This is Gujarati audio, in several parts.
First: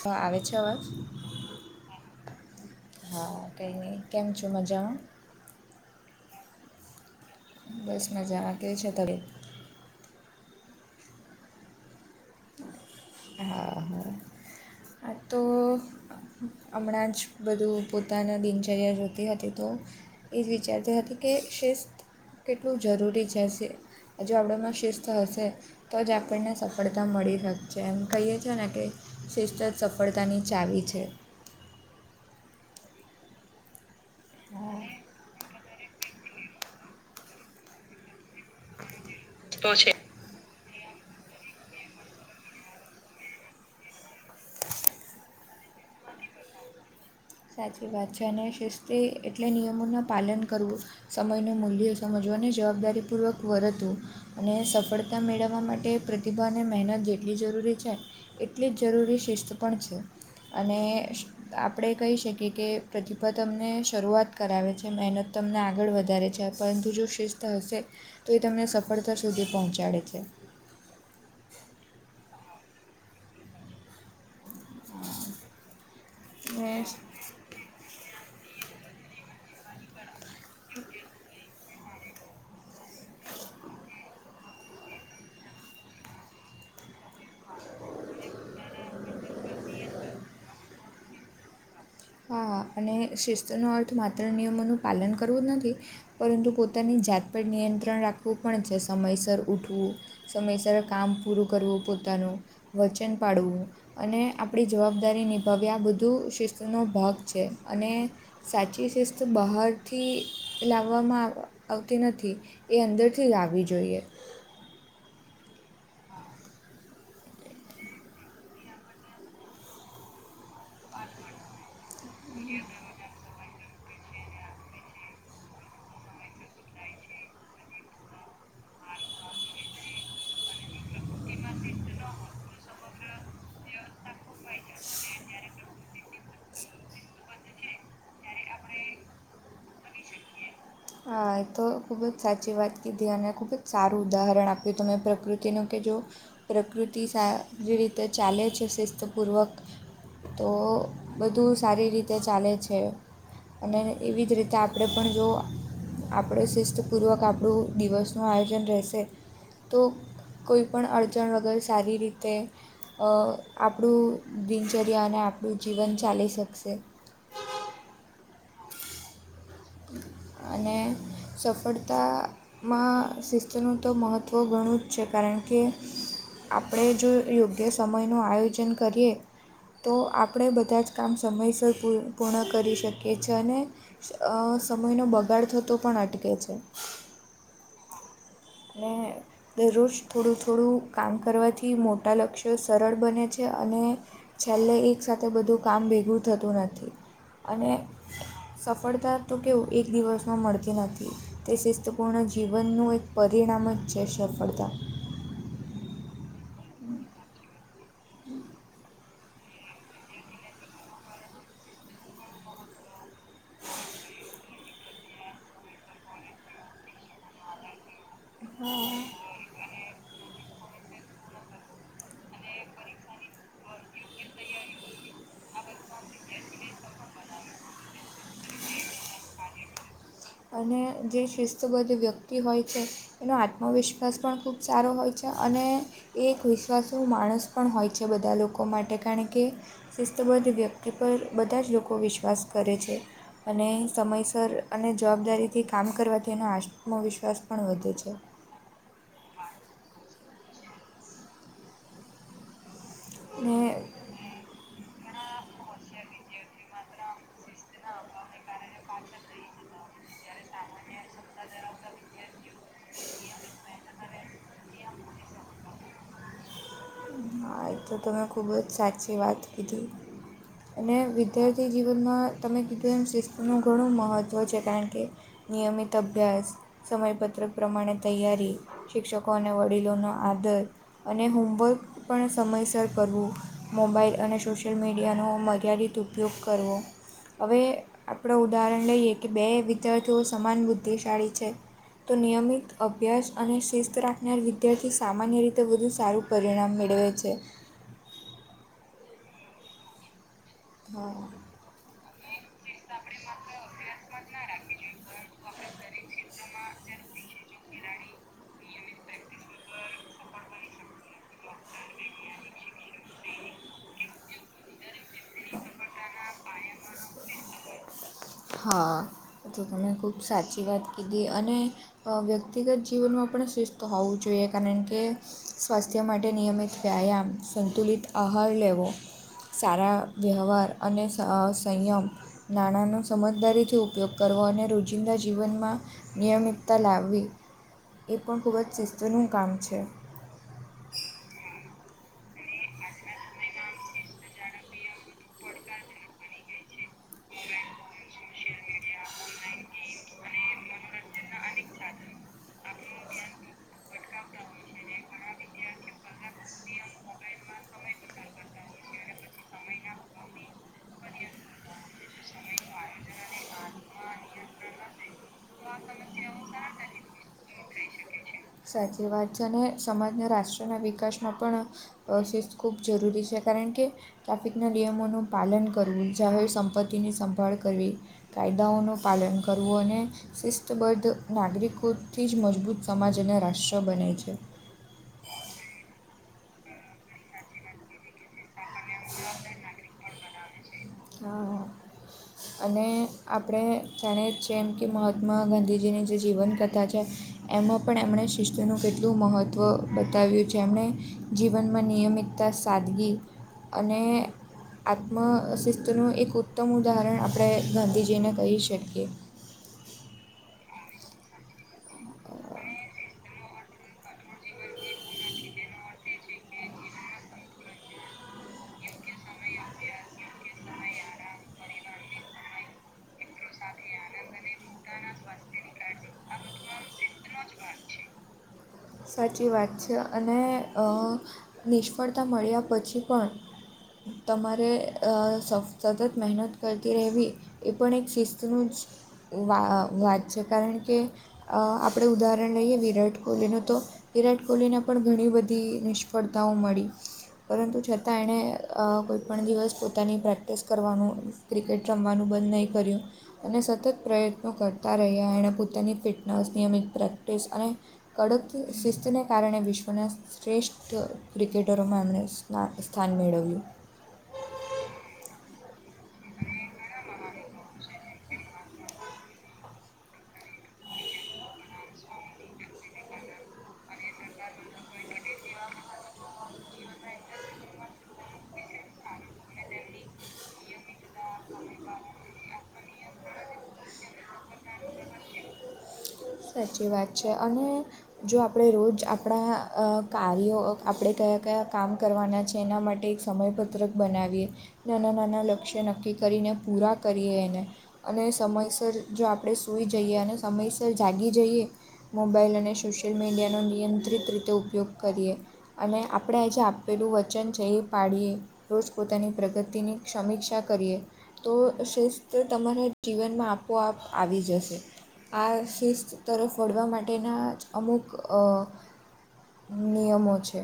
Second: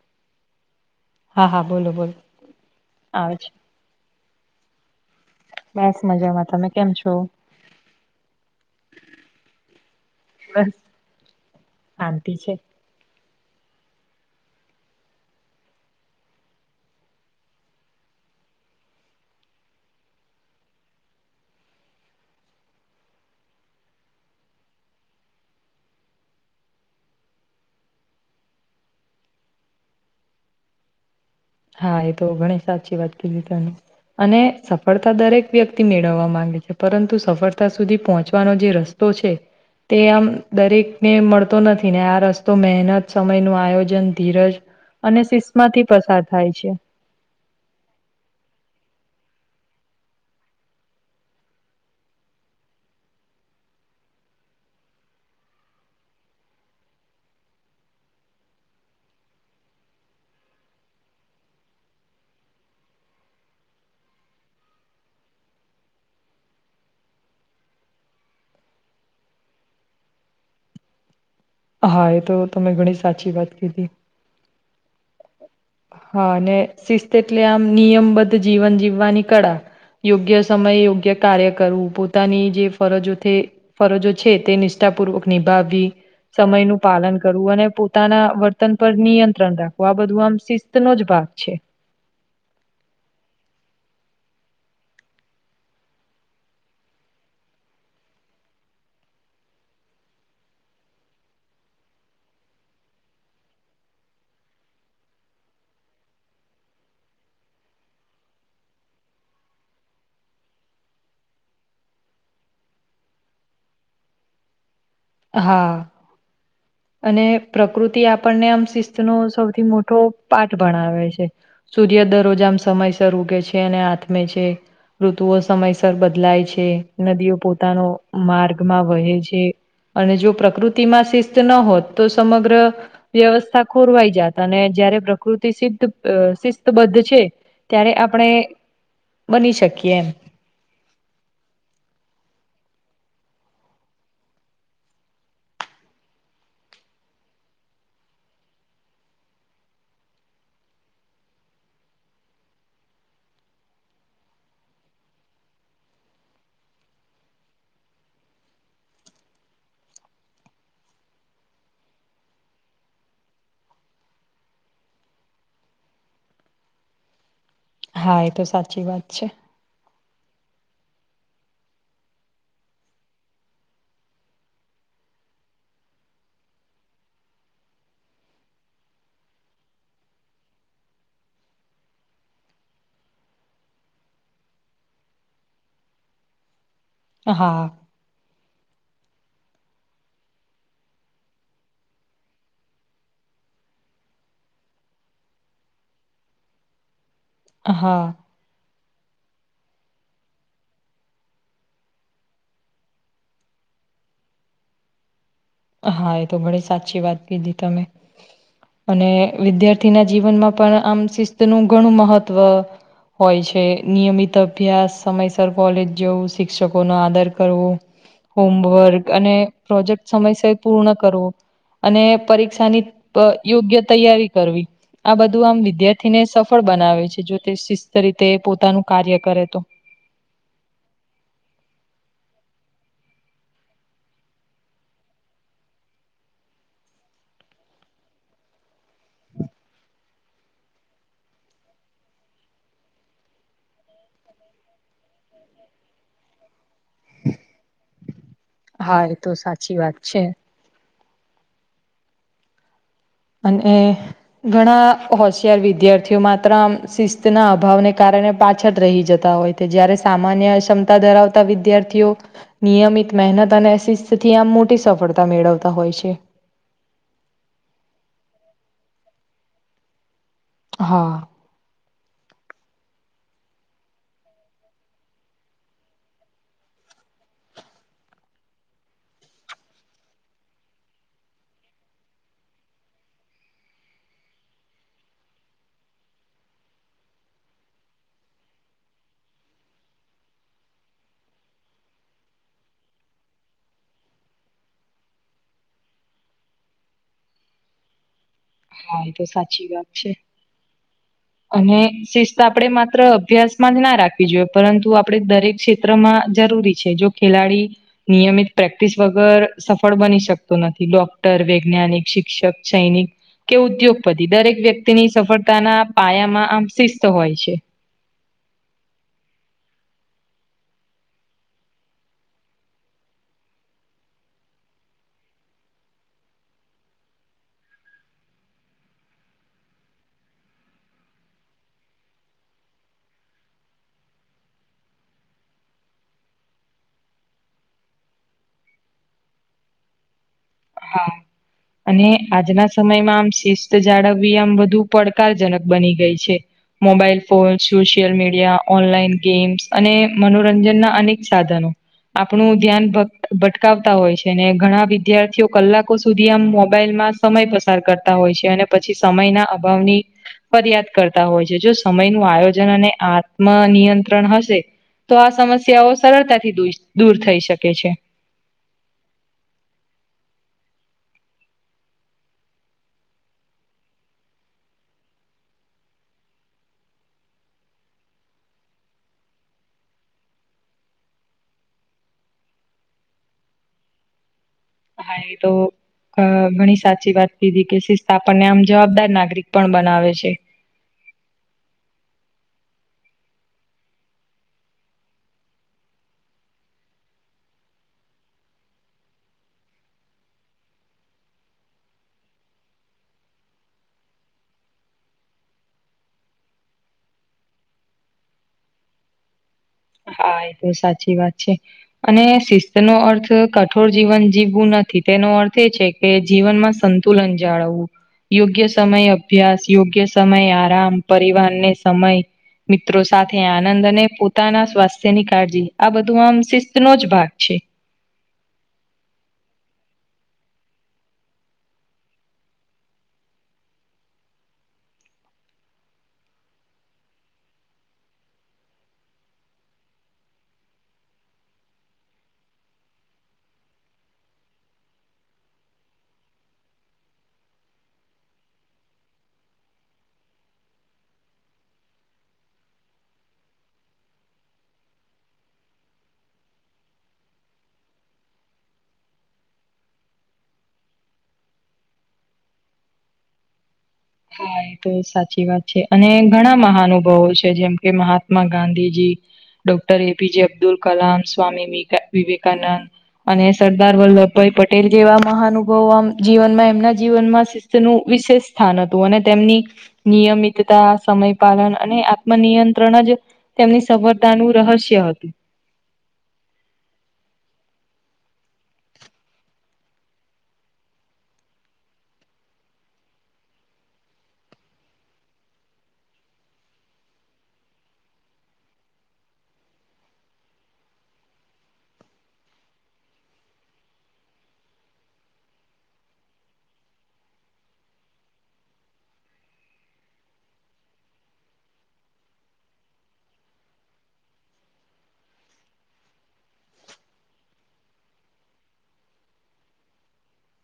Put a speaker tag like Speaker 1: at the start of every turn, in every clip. Speaker 1: હા આવે છે અવાજ
Speaker 2: હા હા બોલો બોલો આવે
Speaker 1: હા.
Speaker 2: છે.
Speaker 1: કેમ છું મજામાં.
Speaker 2: બસ મજામાં તમે કેમ છો?
Speaker 1: બસ મજા આ કેવુ છે તને
Speaker 2: બસ શાંતિ છે
Speaker 1: હા હા આ તો હમણાં જ બધું પોતાનું દિનચર્યા જોતી હતી તો એ જ વિચારતી હતી કે શિષ્ત કેટલું જરૂરી શે હ જો આપણામાં શિસ્ત હશે તો જ આપણને સફળતા મળી છેં એમ કહીએ છેએ ને કે શિસ્ત જ સફળતાની ચાવી છે
Speaker 2: હા એ તો ઘણી સાચી વાત કીધી તમે અને
Speaker 1: હા
Speaker 2: સફળતા દરેક વ્યક્તિ મેળવવા માંગે છે પરંતુ સફળતા સુધી પહોંચવાનો જે રસ્તો છે તે આમ દરેકને મળતો નથી ને આ રસ્તો મહેનત સમય નુ આયોજન ધીરજ અને શિસ્ત માથી પસાર થાય છે
Speaker 1: સાચી વાત છે અને શિસ્તી એટલે નિયમોના પાલન કરવું સમયનું મૂલ્ય સમજવા અને જવાબદારી પૂર્વક વર્તું અને સફળતા મેળવવા માટે પ્રતિભા અને મહેનત જેટલી જરૂરી છે એટલી જ જરૂરી શિસ્ત પણ છે અને આપણે કહી શકીએ કે પ્રતિભા તમને શરૂઆત કરાવે છે મહેનત તમને આગળ વધારે છે પરંતુ જો શિસ્ત હશે તો એ તમને સફળતા સુધી પહોંચાડે છે
Speaker 2: હા એ તો તમે ઘણી સાચી વાત કીધી હા અને શિસ્ત એટલે આમ નિયમબદ્ધ જીવન જીવવાની કળા યોગ્ય સમય યોગ્ય કાર્ય કરવું પોતાની જે ફરજો ફરજો છે તે નિષ્ઠા પૂર્વક નિભાવવી સમય નું પાલન કરવું અને પોતાના વર્તન પર નિયંત્રણ રાખવું આ બધું આમ શિસ્ત નો જ ભાગ છે
Speaker 1: હા અને શિસ્તનો અર્થ માત્ર નિયમોનું પાલન કરવું જ નથી પરંતુ પોતાની જાત પર નિયંત્રણ રાખવું પણ છે, સમયસર ઉઠવું સમયસર કામ પૂરું કરવું પોતાનું વચન પાડવું અને આપણી જવાબદારી નિભાવી આ બધું શિસ્તનો ભાગ છે અને સાચી શિસ્ત બહારથી લાવવામાં આવ આવતી નથી એ અંદરથી લાવવી જોઈએ
Speaker 2: હા અને પ્રકૃતિ આપણને આમ શિસ્તનો સૌથી મોટો પાઠ ભણાવ છે સૂર્ય દરરોજ આમ સમયસર ઉગે છે અને આથમે છે ઋતુઓ સમયસર બદલાય છે નદીઓ પોતાનો માર્ગ વહે છે અને જો પ્રકૃતિમાં શિસ્ત ન હોત તો સમગ્ર વ્યવસ્થા ખોરવાઈ જાતા અને જયારે પ્રકૃતિ સિદ્ધ તો બધ્ધ છે ત્યારે આપણે બની શકીએ એમ
Speaker 1: હા એ તો ખૂબ જ સાચી વાત કીધી અને ખૂબ જ સારું ઉદાહરણ આપ્યું ત મેં પ્રકૃતિનું કે જો પ્રકૃતિ સારી રીતે ચાલે છે શિસ્તપૂર્વક તો બધું સારી રીતે ચાલે છે. અને એવી જ રીતે આપણે પણ જો આપણે શિસ્તપૂર્વક આપણું દિવસનું આયોજન રહેશે તો કોઈ પણ અડચણ વગર સારી રીતે અ આપણું દિનચર્યા અને આપણું જીવન ચાલી શકશે.
Speaker 2: હા એ તો સાચી વાત છે.
Speaker 1: અને સફળતા માં શિસ્તનું તો મહત્ત્વ ઘણું જ છે કારણ કે આપણે જો યોગ્ય સમયનું આયોજન કરીએ. તો આપડે બધા જ કામ સમયસર પૂ પૂર્ણ કરી શકીએ છે અને અ સમયનો બગાડ થતો પણ અટકે છે.
Speaker 2: હા.
Speaker 1: ને દરરોજ થોડું થોડું કામ કરવાથી મોટા લક્ષ્યો સરળ બને છે અને છેલ્લે એક સાથે બધું કામ ભેગું થતું નથી, અને
Speaker 2: હા
Speaker 1: સફળતા તો કેવું એક દિવસમાં મળતી નથી, તે શિસ્તપૂર્ણ જીવનનું એક પરિણામ જ છે, સફળતા.
Speaker 2: હા એ તો બડી સાચી વાત કીધી તમે. અને વિદ્યાર્થીના જીવનમાં પણ આમ શિસ્ત નું ઘણું મહત્વ હોય છે, નિયમિત અભ્યાસ સમયસર કોલેજ જવું શિક્ષકોનો આદર કરવો.
Speaker 1: [inaudible]
Speaker 2: હોમવર્ક અને પ્રોજેક્ટ સમયસય પૂર્ણ કરવો. અને પરીક્ષાની પ યોગ્ય તૈયારી કરવી. આ બધું આમ વિદ્યાર્થીને સફળ બનાવે છે જો તે શિસ્ત રીતે પોતાનું કાર્ય કરે તો.
Speaker 1: અને જે શિસ્તબદ્ધ વ્યક્તિ હોય છે. તેનો આત્મવિશ્વાસ પણ ખૂબ સારો હોય છે, અને એ એક વિશ્વાસુ માણસ પણ હોય છે બધા લોકો માટે, કારણ કે શિસ્તબદ્ધ વ્યક્તિ પર બધા જ લોકો વિશ્વાસ કરે છે. અને સમયસર અને જવાબદારીથી કામ કરવાથી એનો આત્સમવિશ્વાસ પણ વધે છે.
Speaker 2: હા એ તો સાચી વાત છે.
Speaker 1: ને
Speaker 2: અનએ ઘણા હોશિયાર વિદ્યાર્થીઓ માત્ર આમ શિસ્તના અભાવને કારણે પાછળ રહી જતા હોય. તે જ્યારે સામાન્ય ક્ષમતા ધરાવતા વિદ્યાર્થીઓ નિયમિત મહેનત અને શિસ્ત થી આમ મોટી સફળતા મેળવતા હોય છે.
Speaker 1: હા એ તો તમે ખુબ જ સાચી વાત કીધી, અને
Speaker 2: હા
Speaker 1: વી ધાર્થી જીવનમાં તમે કીધું એમ શિસ્તનું ઘણું મહત્ત્વ છે, કારણ કે નિયમિત અભ્યાસ સમયપત્રક પ્રમાણે તૈયારી, શિક્ષકો અને વડીલોનો આદર. અને હોમવર્ક પણ સમયસર કરવું. મોબાઇલ અને સોશિયલ મીડિયાનો મર્યાદિત ઉપયોગ કરવો. હવે આપણે ઉદાહરણ લઈએ કે બે વિદ્યાર્થીઓ સમાન બુદ્ધિશાળી છે. તો નિયમિત અભ્યાસ અને શિસ્ત રાખનાર વિદ્યાર્થી સામાન્ય રીતે વધુ સારું પરિણામ મેડવે છે.
Speaker 2: હા એ તો સાચી વાત છે.
Speaker 1: હા.
Speaker 2: અને શિસ્ત આપડે માત્ર અભ્યાસ માં જ ના રાખવી જોઈએ, પરંતુ આપ પડે દરેક ક્ષેત્રમાં જરૂરી છે, જો ખેલાડી નિયમિત પ્રેક્ટિસ વગર સફળ બની શકતો નથી, લો તર, વૈજ્ઞાનિક, શિક્ષક, સૈનિક કે ઉદ્યોગપતિ દરેક વ્યક્તિની સફળતાના પાયામાં આમ શિસ્ત હોય છે.
Speaker 1: હા, એ તો તમે ખૂબ સાચી વાત કીધી, અને વ્યક્તિગત જીવનમાં પણ શિસ્ત હોવું જોઈએ કારણ કે સ્વાસ્થ્ય માટે નિયમિત વ્યાયામ સંતુલિત આહાર લેવો. સારા વ્યવહાર અને સંયમ નાણાનો સમજદારીથી ઉપયોગ કરવો, અને રોજિંદા જીવનમાં નિયમિતતા લાવવી એ પણ ખૂબ જ શિસ્તનું કામ છે
Speaker 2: હા અને આજના સમયમાં આમ શિસ્ત જાળવવી આમ વધુ પડકારજનક બની ગઈ છે. Mobile phone, social media, online games અને મનોરંજનના અનેક સાધનો આપણું ધ્યાન ભટકાવતા હોય છે ને ઘણા વિદ્યાર્થીઓ. કલાકો સુધી આમ મોબાઈલમાં સમય પસાર કરતા હોય છે અને પછી સમયના અભાવની ફરિયાદ કરતા હોય છે જો સમયનું આયોજન અને આત્મ નિયંત્રણ હશે. તો આ સમસ્યાઓ સરળતાથી દ દૂર થઈ શકે છે.
Speaker 1: સાચી વાત છે અને સમાજના રાષ્ટ્રના વિકાસમાં પણ પ્રોસેસ ખૂબ જરૂરી છે કારણ કે ટ્રાફિકના નિયમોનું પાલન કરવું જાહેર સંપત્તિની સંભાળ કરવી. કાયદાઓનું પાલન કરવું અને શિસ્તબદ્ધ નાગરિકોથી જ મજબૂત સમાજ અને રાષ્ટ્ર બનાય છે.
Speaker 2: હ તો અ ઘણી સાચી વાત કીધી કે શિસ્તા આપણને આમ જવાબદાર નાગરિક પણ બનાવે છે.
Speaker 1: તો અને આપણે જાણે જે એમ કે મહાત્મા ગાંધીજીની જે જીવનકથા છે. એમાં પણ એમણે શિસ્તુનું કેટલું મહત્ત્વ બતાવ્યું છે એમણે જીવનમાં નિયમિત સાદગી અને આત્મશ તેનું એક ઉત્તમ ઉદાહરણ આપણે ગાંધીજીને કહી શકીએ
Speaker 2: હા એ તો સાચી વાત છે. અને શિસ્ત નો અર્થ કઠોર જીવન જીવવું નથી તેનો અર્થ એ છે. કે જીવનમાં સંતુલન જાળવવું યોગ્ય સમય અભ્યાસ યોગ્ય સમય આરામ પરિવારને સમય. મિત્રો સાથે આનંદ અને પોતાના સ્થ સેન કાળજી આ બધું આમ શિસ્ત નો જ ભાગ છે.
Speaker 1: સાચી વાત છે અને નિષ્ફળતા મળ્યા પછી પણ તમારે સતત મહેનત કરતી રહેવી. એ પણ એક શિસ્તનું જ વા વાત છે કારણ કે આપણે ઉદાહરણ લઈએ વિરાટ કોહલીનું. તો વિરાટ કોહલીને પણ ઘણી બધી નિષ્ફળતાઓ મળી. પરંતુ છતાં એણે કોઈપણ દિવસ પોતાની પ્રેક્ટિસ કરવાનું. ક્રિકેટ રમવાનું બંધ નહીં કર્યું. અને સતત પ્રયત્નો કરતા રહ્યા એણે પોતાની ફિટનેસ નિયમિત પ્રેક્ટિસ અને કડક શિસ્તને કારણે વિશ્વના શ્રેષ્ઠ ક્રિકેટરોમાં એમણે સ્ સ્થાન મેળવ્યું.
Speaker 2: હા એ તો સાચી વાત છે અને ઘણા મહાનુભાવો છે જેમ કે મહાત્મા ગાંધીજીી. Doctor APJ Abdul Kalam Swami Vivekananda. અને સરદાર વલ્લભભાઈ પટેલ જેવા મહાનુભાવો જીવનમાં એમના જીવનમાં. તેનું વિશેષ સ્થાન હતું અને તેમની નિયમિતતા સમય પાલન અને આત્મનિયંત્રણ જ તેમની સગવડતાનું રહસ્ય હતું.
Speaker 1: સાચી વાત છે અને જો આપણે રોજ આપણા કાર્યો આપણે કયા કયા કામ કરવાના છે એના માટે સમયપત્રક બનાવીએ નાના નાના લક્ષ્ય નક્કી કરીને પૂરા કરીએ એને અને સમયસર જો આપણે સુઈ જઈએ અને સમયસર જાગી. જઈએ, મોબાઈલ અને સોશિયલ મીડિયાનો નિયંત્રિત રીતે ઉપયોગ કરીએ. અને આપણે આ જેે આપેલું વચન છે એ પાડીએ. રોજ પોતાની પ્રગતિની સમીક્ષા કરીએ. તો શિસ્ત તમારા જીવનમાં આપોઆપ આવી જશે. આ શિસ્ત તરફ વળવા માટેના જ અમુક નિયમો છે.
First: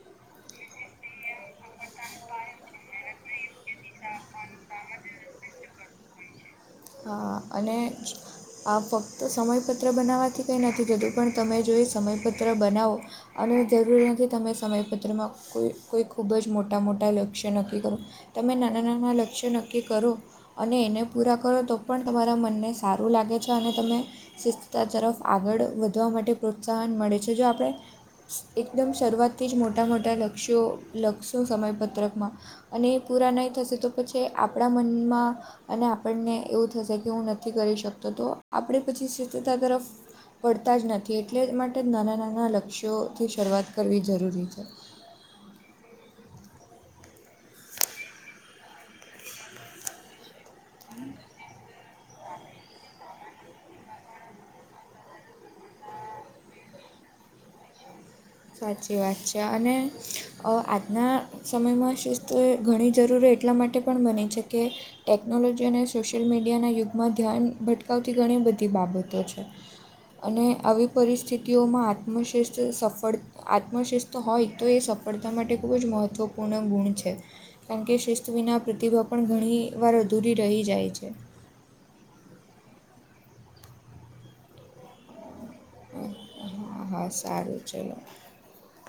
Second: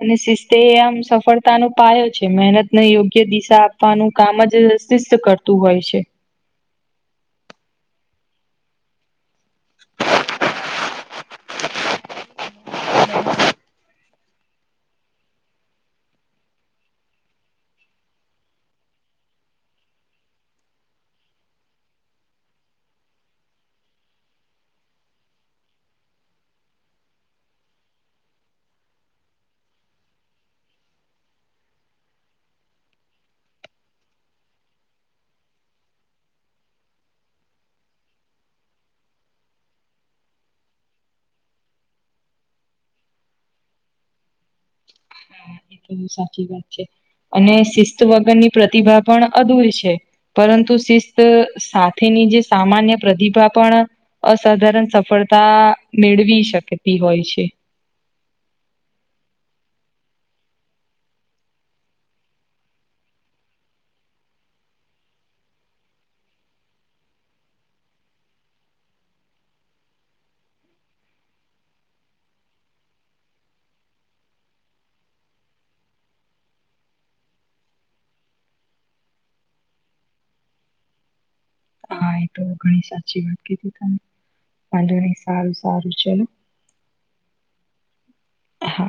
Speaker 2: અને શિસ્તે આમ સફળતા ન પાયો છે મહેનતને યોગ્ય દિશા આપવાનું કામ જ કરતું હોય છે.
Speaker 1: હા અને આ ફક્ત સમયપત્ર બનાવવાથી કંઈ નથી થતું પણ તમે જો એ સમયપત્ર બનાવો. અને જરૂરી નથી તમે સમયપત્રમાં કોઈ કોઈ ખૂબ જ મોટા મોટા લક્ષ્ય નક્કી કરો. તમે નાના નાના લક્ષ્ય નક્કી કરો અને એને પૂરા કરો તો પણ તમારા મનને સારું લાગે છે અને તમે શિસ્થતા તરફ આગળ વધવા માટે પ્રોત્સાહન મળે છે જો આપણે એકદમ શરૂઆતથી જ મોટા મોટા લક્ષ્યો લખશો સમયપત્રકમાં અને એ પૂરા નહીં થશે તો પછી આપણા મનમાં, અને આપણને એવું થશે કે હું નથી કરી શકતો તો, આપે પછી શિસ્તતા તરફ પડતા જ નથી એટલે માટે નાનાં નાનાં લક્ષ્યોથી શરૂઆત કરવી જરૂરી છે.
Speaker 2: તો સાચી વાત છે અને શિસ્ત વગરની પ્રતિભા પણ અધૂરી છે. પરંતુ શિસ્ત સાથેની જે સામાન્ય પ્રતિભા પણ અસાધારણ સફળતા મેળવી શકતી હોય છે.
Speaker 1: સાચી વાત છે, અને આજના સમયમાં શિસ્ત ઘણી જરૂરી હોય એટલા માટે પણ મને છે કે ટેકનોલોજી અને સોશિયલ મીડિયાના યુગમાં ધ્યાન ભટકાવતી ઘણી બધી બાબતો છે. અને આવી પરિસ્થિતિઓમાં આત્મશ્રેષ્ઠ સફળ આત્મશિસ્ત હોય તો એ સફળતા માટે ખૂબ જ મહત્ત્વપૂર્ણ ગુણ છે. કારણ કે શિસ્ત વિના પ્રતિભા પણ ઘણી વાર અધૂરી રહી જાય છે.
Speaker 2: હા તો ઘણી સાચી વાત સારું સારું ચલો.
Speaker 1: હ હા સારું ચલો.
Speaker 2: હા.